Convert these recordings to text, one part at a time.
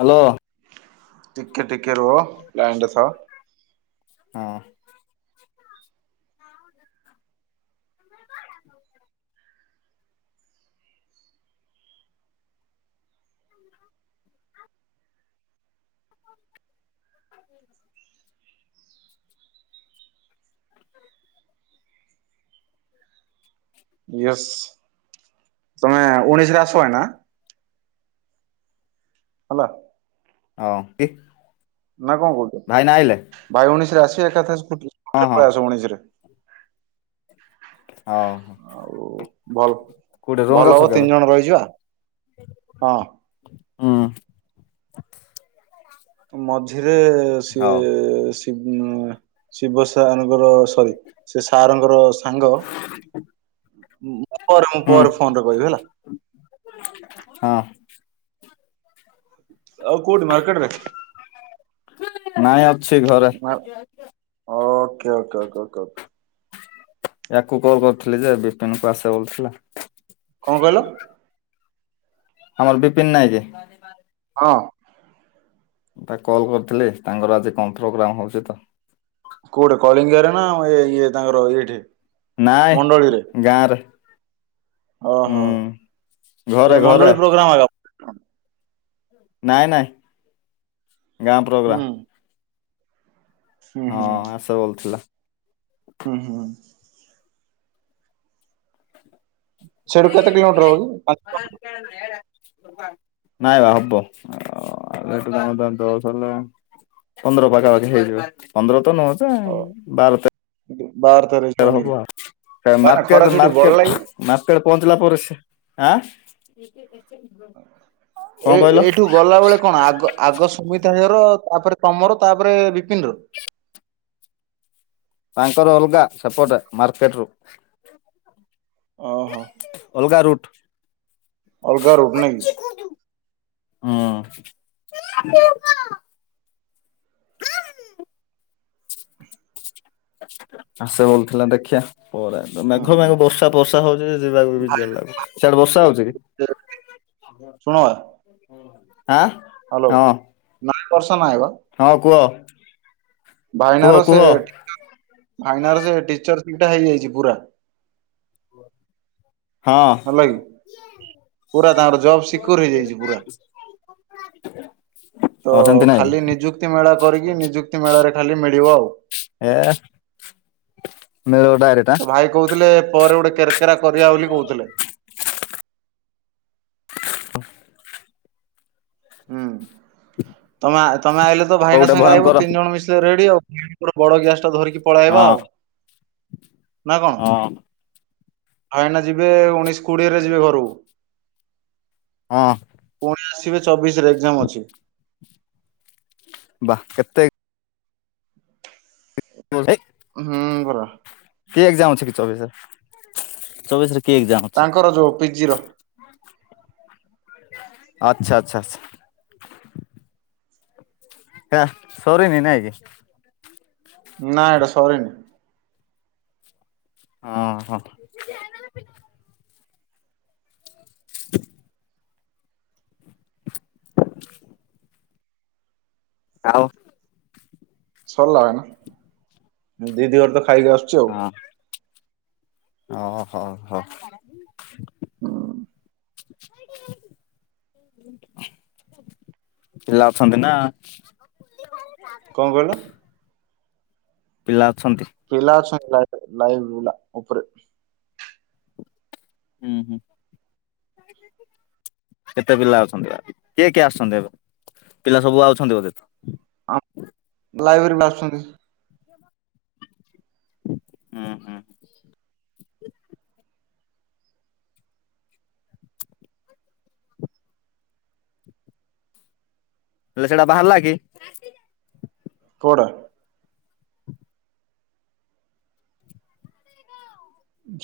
Hello. ଟିକେ ଟିକେ ରୁହ ଲାଇନ୍ ରେ ଥାଅ। ହଁ। ହ। [inaudible] ୟସ୍ ତମେ ଉଣେଇଶିରେ ଆସି ବନା। ହେଲା ହଁ କି ନା କଣ କହୁଛ ଭାଇ ଭଉଣୀ ସାରା ଆସି ସେଇ କଥା ହଁ ହଁ କେବେ ଆସିବ ଉଣେଇଶିରେ ହଉ ଆଉ ଭଲ କୋଉଠି ରୁମରେ ଭଲ ଅଛ ହବ କି ଏବେ? ତିନି ଜଣ ରହିଯ ହଁ ହୁଁ ମଝି ସେ ହଉ ସେ ଶିବ ସାର୍ ଙ୍କର ସରି ସେ ସାରଙ୍କର ସାଙ୍ଗ ହୁଁ ପରେ ମୁଁ ହୁଁ ପରେ ଫୋନରେ କହିବି ହେଲା [unintelligible] ହଁ ଆଉ କଉଠି ମାର୍କେଟ ରେ ନାଇଁ ଅ [inaudible] ଅ ସେ ଘରେ [inaudible] କା କା କା କା ୟାକୁ କଲ କରିୁଥିଲି ଯେ ବିପିନ କୁ ଆସିବା ବଲଥିଲା [unintelligible] କଣ କହିଲ ଆମର ବିପିନ ନହିଁକ [unintelligible] ହଁ ମୁଁ ତା କଲ୍ କରିଥିଲି ତାଙ୍କର ଆଜି କଣ୍ଥଗ୍ରାମ ହଉଛି ତ। କୋଉଠି କଳିଙ୍ଗରେ ନା ଇଏ ତାଙ୍କର ଏଇଠି ନାଇଁ ମଣ୍ଡଳୀରେ ଗାଁରେ ଓହୋ ହୁଁ ଘରେ ଏ ଘରେ ମଣ୍ଡଳି ପ୍ରୋଗ୍ରାମ କ ନାଇଁ ନାଇଁ ଗାଁ ହୁଁ ପ୍ରୋଗ୍ରାମ ହୁଁ ହଁ ହୁଁ ଆସ ବଲ ଥିଲା [unintelligible] ହୁଁ ହୁଁ ସେଠୁ ନ କେତେ ଏଇଠୁ କିଲୋମିଟର କିଇ ହବ କି? ପାଞ୍ଚ- ମ କାରଣ [inaudible] ନାଇଁ ବା ହବ ଆଠୁ ଜଣଥା ହେଲେ ପନ୍ଦର ପାଖାପାଖି ହେଇଯିବ ପନ୍ଦର ତ ନ ତ ବାର ତାରଖ [inaudible] ହ [inaudible] ହବ ନା ଖରା ମାର୍କେଟ ଛୁଟି ବଳ ମାର୍କେଟ ଲାଗି ମାର୍କେଟ ପହଞ୍ଚିଲା ପରେ ସେ ଆାଁ ଏ ଏଇଠୁ ଗଲାବେେଳେ କଣ ଆଗ ଆଗ ସୁମିଥା ହେର ତାପରେ ତମର ତାପରେ ବିପିନ ର। ତାଙ୍କର ଅଲଗା ସପୋର୍ଟ ମାର୍କେଟରୁ। ଓହୋ ଅଲଗା ରୁଟ। ଅ ଘର ଉଠ ହୁଁ [unintelligible] ଆସ ଭଲଥିଲା ଦେଖିିବା। ପରେ ହୁଁ, ମେଘ ହୁଁ। ମେଘ ବର୍ଷା ବର୍ଷା ହଉ ଯିବାକୁ ବି ଭାଇ [unintelligible] ସେଆଡେ ବର୍ଷା ହଉଛି କି? ଶୁଣ ବା, ଆଁ ହ୍ୟାଲୋ ହଁ ନାଇଁ ବର୍ଷ ନାଇଁ ବା ହଁ କୁହ କୁହ ଭାଇନାର ସେ କୁହ ଟିକ୍ ଫାଇନା ସେ ଟିଚର ସିଟଟା ହେଇଯାଇଛି ପୁରା। ହଁ ହେଲା କି ପୁରା ତାଙ୍କର ଜବ ସିକ୍ୟୋର ହେଇଯାଇଛି ପୁରା ହଁ ତ ସେମିତି ନାଇଁ କି ଖାଲି ନିଯୁକ୍ତି ମେଳା କରିକି ନିଯୁକ୍ତି ମେଳାରେ ମିଳିବ ଆଉ। ଏ ମିଳିବ ଡାଇରେକ୍ଟ ଆଁ ତ ଭାଇ କହୁଥିଲେ ପରେ ଗୋଟେ କେରକେରା କରିବା ବୋଲି କହୁଥିଲେ। [inaudible] ହୁଁ ତମେ ତମେ ଆଇଲେ ତ ହବ ଭାଇନା ଗୋଟେ ସାଙ୍ଗେ ଆଇବ ଭୟଙ୍କର ତିନି ଜଣ ମିଶିଲେ ରେଡି ଆଉ ବଡ ଗ୍ୟାସ ଟା ଧରିକି ପଳେଇବା ହଁ ଆଉ। ନା କଣ? ହଁ ହଏନା ଯିବେ ଉଣେଇଶ କୋଡିଏରେ ଯିବେ ଘରକୁ। ହଁ। ଆସିବେ ଚବିଶରେ ଏକ୍ସାମ ଅଛି। ବା କେତେ? [unintelligible] ହୁଁ ପରା। କି ଏକ୍ସମ୍ ଅଛି କି ଚବିଶରେ ଚବିଶରେ କି ଏକ୍ଜାମ ଅଛି ତାଙ୍କର ଯୋଉ ପିଜିର। ଆଚ୍ଛା ଆଚ୍ଛା ଆଛା ହେ ସରିନିନା ନା ଏଇଟା ସରିନି। ଓହ୍ [unintelligible] ଆଉ ସରଲା ଭେ ନା ଦିଦି ଘର ତ ଖାଇକି ଆସୁଛି ଆଉ। ହଁ ଓ ହୋ ହୋ ହଁ। [inaudible] ପିଲ ଅଛନ୍ତି ନା କଣ କହିଲ? ପିଲା ଅଛନ୍ତି ପିଲା ଅଛନ୍ତି। [unintelligible] ଉପରେ ହୁଁ ହୁଁ କେତେ ପିଲା ଅଛନ୍ତି। କିଏ କିଏ ଆସୁଛନ୍ତି ଏବେ। ପିଲା ସବୁ ଆଉଛନ୍ତି ବୋଧେ। ଲାଇବ୍ରେରୀରୁ ଆସୁଛନ୍ତି। ହୁଁ ହୁଁ। ହେଲେ ସେଟା ବାହାରିଲା କି? କୋଉଟା?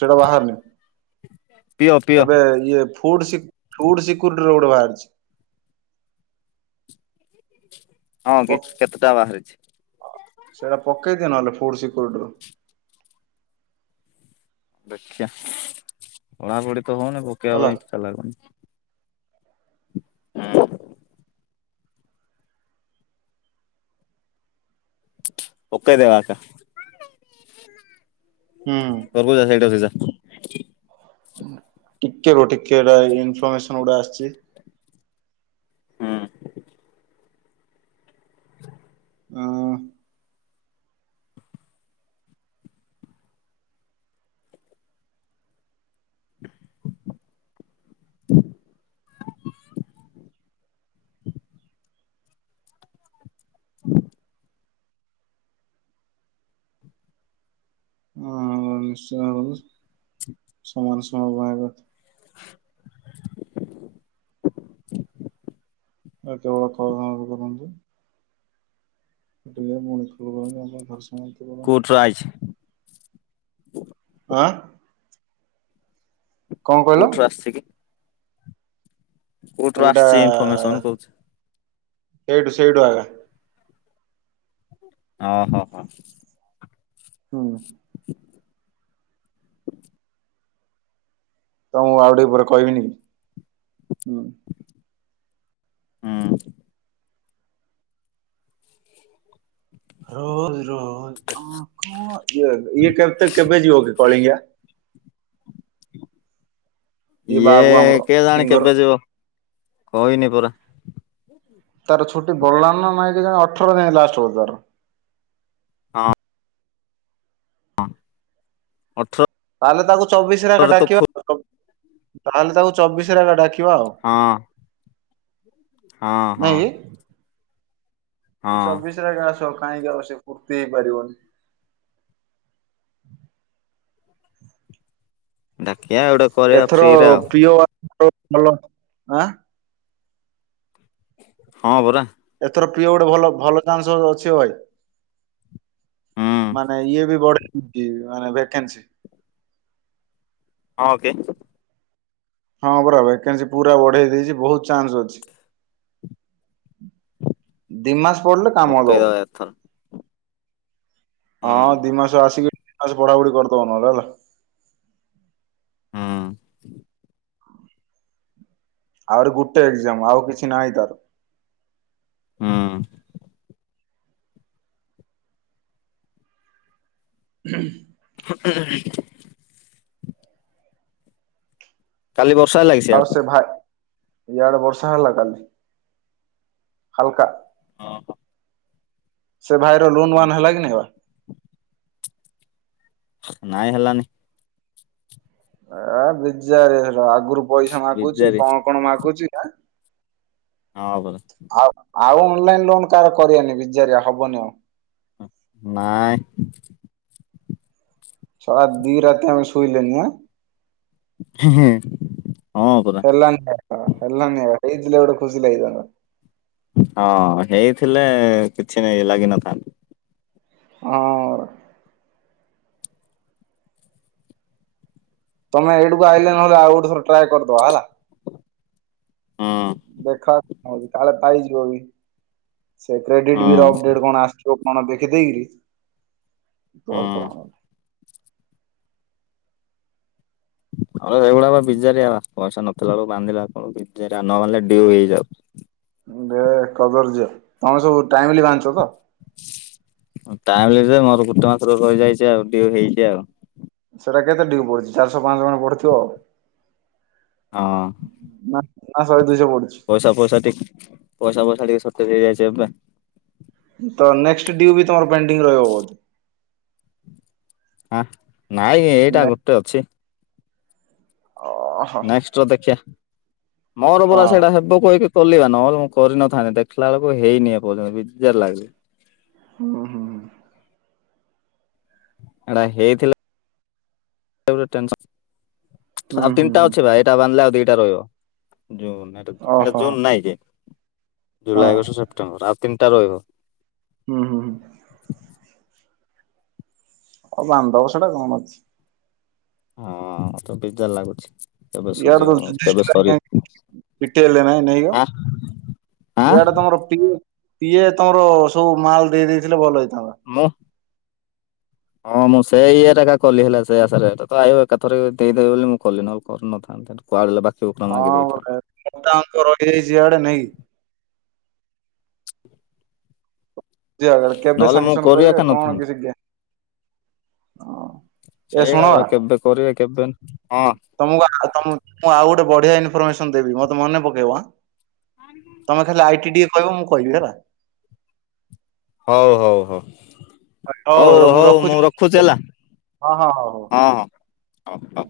ସେଟା ବାହାରନି। ପିଓ ପିଓ ଏବେ ଇଏ ଫୁଡ ସି ଫୁଡ ସିକ୍ୟରିଟି ରୋଡ ବାହାରିଛି। ହଁ କି କେତେଟା ବାହାରିଛି? ସେଇଟା ପକେଇଦିଅ ନହେଲେ ଫୁଡ ସିକ୍ୟୁରିଟିରୁ ଦେଖିଆ ନା କଉଠି ତ ହଉନି ପକାଇବା ହେଲା ପାଇଁ ଇଛା ଲାଗୁନି। ପକେଇ ଦେବା କା ହୁଁ। [inaudible] ଟିକେ ଗୋଟେ କି ଏଟା ଇନଫରମେସନ୍ ଗୁଡା ଆସିଛି। [inaudible] [unintelligible] ହଁ। [unintelligible] [unintelligible] ନିଶ୍ଚୟ ସମାନ ସମୟ ପାଇଁ କେତେ ଏତବେଳ କଣ [inaudible] ଏଠିକ ମୁଣିି [inaudible] କୋର୍ଟରାଜ [unintelligible] ହଁ କୋଟ ରୁ ଆସିକି କୋଟ ରୁ ଆସିଛି ଇନଫର୍ମେସନ କହୁଛି। ଏଇଠୁ ସେଇଡଠୁ ହ ହୋ ହୋ। ହୁଁ। ତ ମୁଁ ଆଉ ଟିକେ ପରେ କହିବିିନିକି ହୁଁ। ରୋଜ ରୋ ଇଏ ଇଏ କେତେ କେବେ ଯିବ କି କଳିଙ୍ଗା? [inaudible] ଇଏ ବାବୁ ଆମର ଇଏ-ଏ-ଏ କେଜାଣି ସିଙ୍ଗର କେବେ ଯିବ? କହିନିି ପରା ତାର ଛୁଟି ବଢିଲାଣି ନା ନାଇଁ କେଜାଣି ଅଠର ଯାଏ ଲାଷ୍ଟ ବୋଧେ ତାର। ହଁ। ହଁ ଅଠର ତାହେଲେ ତାକୁ ଚବିଶରେ ଆକା ଡାକିବା ଆଉ। ତାହେଲେ ତାକୁ ଚବିଶରେ ରା ରା ଡାକି ହଁ। ହଁ ହଁ। ହଁ ଚବିଶ ଏରା ଏକା ଆସ କାହିଁକି ଆଉ ଏତେ ଫୁର୍ତ୍ତି ହେଇପାରିବନି। [unintelligible] କରିବା ଏଥର ଫ୍ରିରେ ଆଉ ପ୍ରିୟ [inaudible] ଭଲ ଆଁ ହଁ ପରା ତୋର ପ୍ରିୟ ଗୋଟେ ଭଲ ଭଲ ଚାନ୍ସରା ଅଛି ଓଏ। ହୁଁ ମାନେ ଇଏ ବି ବଡ ହେଇଚି - ମୋର ଏବେ ଭାକେନ୍ସି ହଁ ଓକେ। ହଁ ପରା ଭେକେନ୍ସି ପୁରା ବଢେଇ ଦେଇଛି ବହୁତ ଚାନ୍ସ ଅଛି। ଦି ମାସ ପଢିଲେ କାମ ଦବ। ପକେଇଦବା ଏଥର ହୁଁ ହଁ ଦି ମାସ ଆସିକି ଆଉ ସେ ପଢାପଢ଼ି କରିଦେବ ନହେଲେ ହେଲା। ହୁଁ। ଆହୁରି ଗୋଟେ ଏକ୍ଜାମ ଆଉ କିଛି ନାହିଁ ତାର। ହୁଁ। [inaudible] [inaudible] କାଲି ବ ବର୍ଷା ଲାଗିଚି ଆଉ ସିଆଡେ। ସେ ଭାଇ ଇଆଡେ ବର୍ଷା ହେଲା କାଲି। ହାଲକା ହଁ। ସେ ଭାଇର ଲୁନ୍ ୱାନ୍ ହେଲା କି ନାଇ ବା। ନାଇଁ ହେଲାନି। [unintelligible] ପଇସା ମାଗୁଚି ବିଜାରି କଣ କଣ ମାଗୁଚି। କ [unintelligible] ହଁ ଆବ ଆଉ ଅନଲାଇନ ଲୋନ କାହାର କରନି ବିଚାରିଆ ହବନି ଆଉ‌। ନାଇଁ। ସଳ ଦୀରାତି ଆମେ ଶୋଇଲେନି ନା। ହୁଁ। ହେଲାନି ସେଇଥିଲା ଗୋଟ ଖୁସିିଲାଗିଥାନ୍ତା। ହଁ ହେଇଥିଲେ କିଛି ଲାଗିନଥାନ୍ତା। ହ। ତମେ ଏଇଠୁକୁ ଆଇିଲ ନହେଲେ ଆଉ ଗୋଠେ ଥର ଟ୍ରାଏ କରିଦବା ହେଲା। ହୁଁ ଦେଖା ହଉ କାଳେ ପାଇଯିବ ବି। ସେ ହୁଁ କ୍ରେଡିଟ୍ ବି ର ଅପଡେଟ୍ କଣ ଆସ ଏଲ କଣ ଦେଖେ ଦେଖିଦେଇକି। ହୁଁ ତର ତ ଆଣ ଆମ ସେଇଭଳିଆ ବିଜାର ପଇସା ନଥିଲାବେେକୁ ବାନ୍ଧିଲା କଣ ବିଜାର ନ ବାଧିଲେ ଡିଉ ହେଇଯାଉ ଦେ କଦର୍ଯ୍ୟ ତମେ ସବୁ ଟାଇମଲି ବାଧିଛ ତ ଟାଇ ମୋର ଗୋଟେ ମାସରୁ ରହିଯାଇଛି ଆଉ ହେଇଛି ଆଉ ସେଟା କେତେ ଡିଉ ପଢିଛି ଚାରିଶହ ପାଞ୍ଚ ଜଣ ପଢୁଥିବ ଆଉ। ହଁ ନା ଆସ ପଇସା ପଇସା ଟିକ ପଇସା ପଇସା କି ସତରେ ହେଇଯିବା ପାଇଁ ତ ନେକ୍ସଟ ଡିୁ ବି ତର ପେଡିଙ୍ଗ ରିବ ବତ ହ। ନାଇଁ ଏଇଟା ନେ ଗୋଟେ ଅଛି। ଓହୋ ନେକ୍ସଟ ଅ ଦେଖିଆ। ମୋରବରା ହଁ ସେଇଟା ହେବ କହିକି ପଲିବା ନହଲେ ମୁଁ କରିନଥାନ୍ତି ଦେଖିଲା ବେଳକୁ ହେଇନି ଏଯ୍ୟନ୍ତ ବିର ଲାଗେ। ହୁ ହୁଁ। ଏଟା ହେଇଥିଲା। ହୁଁ ଆଉ ହୁଁ ତିନିଟା ହୁଁ। ଅଛି ଭାଇ ଏଇା ବାନ୍ଧିଲେ ଆଉ ଦି ଟା ରହିବ ଏଟା ଓହୋ ଜୁନ୍ ନାଇଁକି ହଁ ଜୁଲାଇ, ଅଗଷ୍ଟ, ସେପଟେମ୍ବର ଆଉ ତିନି ଟା ରହିବ। ହୁଁ ହୁଁ ହୁଁ ଓ ବାନ୍ଦଦବ ସେଟା କଣ ଅଛି। ହଁ ତ ବିଜାର ଲାଗୁଛି। କେବେ ଇଆଡେ ସୁଝିବ କେବେ ସରିବ [inaudible] ପିଟି ହେଲେ ନାଇଁ ନାହିଁ ଗୋ ଆଁ ଆଁ ଇଆଡେ ତୋମର ପିଏ ପିଏ ତମର ସବୁ ମାଲ ଦେଇ ଦେଇଥିଲେ ଭଲ ହେଇଥା ମୁଁ ହଁ ମୁଁ ସେଇ ଇଏରେ ଏକା କଲି ହେଲା ସେ ଆଶାରେ ତ ତ ଆୟୁ ଏକାଥରେ ଦେଇ ଦେବେ ବୋଲି ମୁଁ କଲିି ନହେଲେ କରିନଥାନ୍ତି, ତ କୁଆଡେ ଲେ ବା ହଁ ଗୋଟେ [inaudible] ମୋଟା ଅଙ୍କ ରହିଯାଇଛି ଇଆଡେ ନାହିଁ କି। ଯିଏ ଆଇଲା ବେଳେ କେବେ ନହେଲେ ମୁଁ ସାଙ୍ଗସନ୍ କରି ଏକା କରିବେ କଣ କିଛି ଗ୍ୟା ସେଇ ଏକା ପରା କେବେ କରିବା କେବେନ୍ ହଁ ତମକୁ ଆ ତମ ମୁଁ ଆଉ ଗୋଟେ ବଢିଆ ଇନଫର୍ମମେସନ ଦେବି ମୋତେ ମନେ ପକେଇବ ଆଁ। ତମେ ଖାଲି ଆଇଟି ଡି କହିବ ମୁଁ କହିବି ହେଲା। ହଉ ହଉ ହଉ। ହଉ ହଉ ମୁଁ ରଖୁଚି ହେଲା, ହଁ ହଁ ହଉ ହଉ। ହଁ, ହଁ। ଓ, ଓ,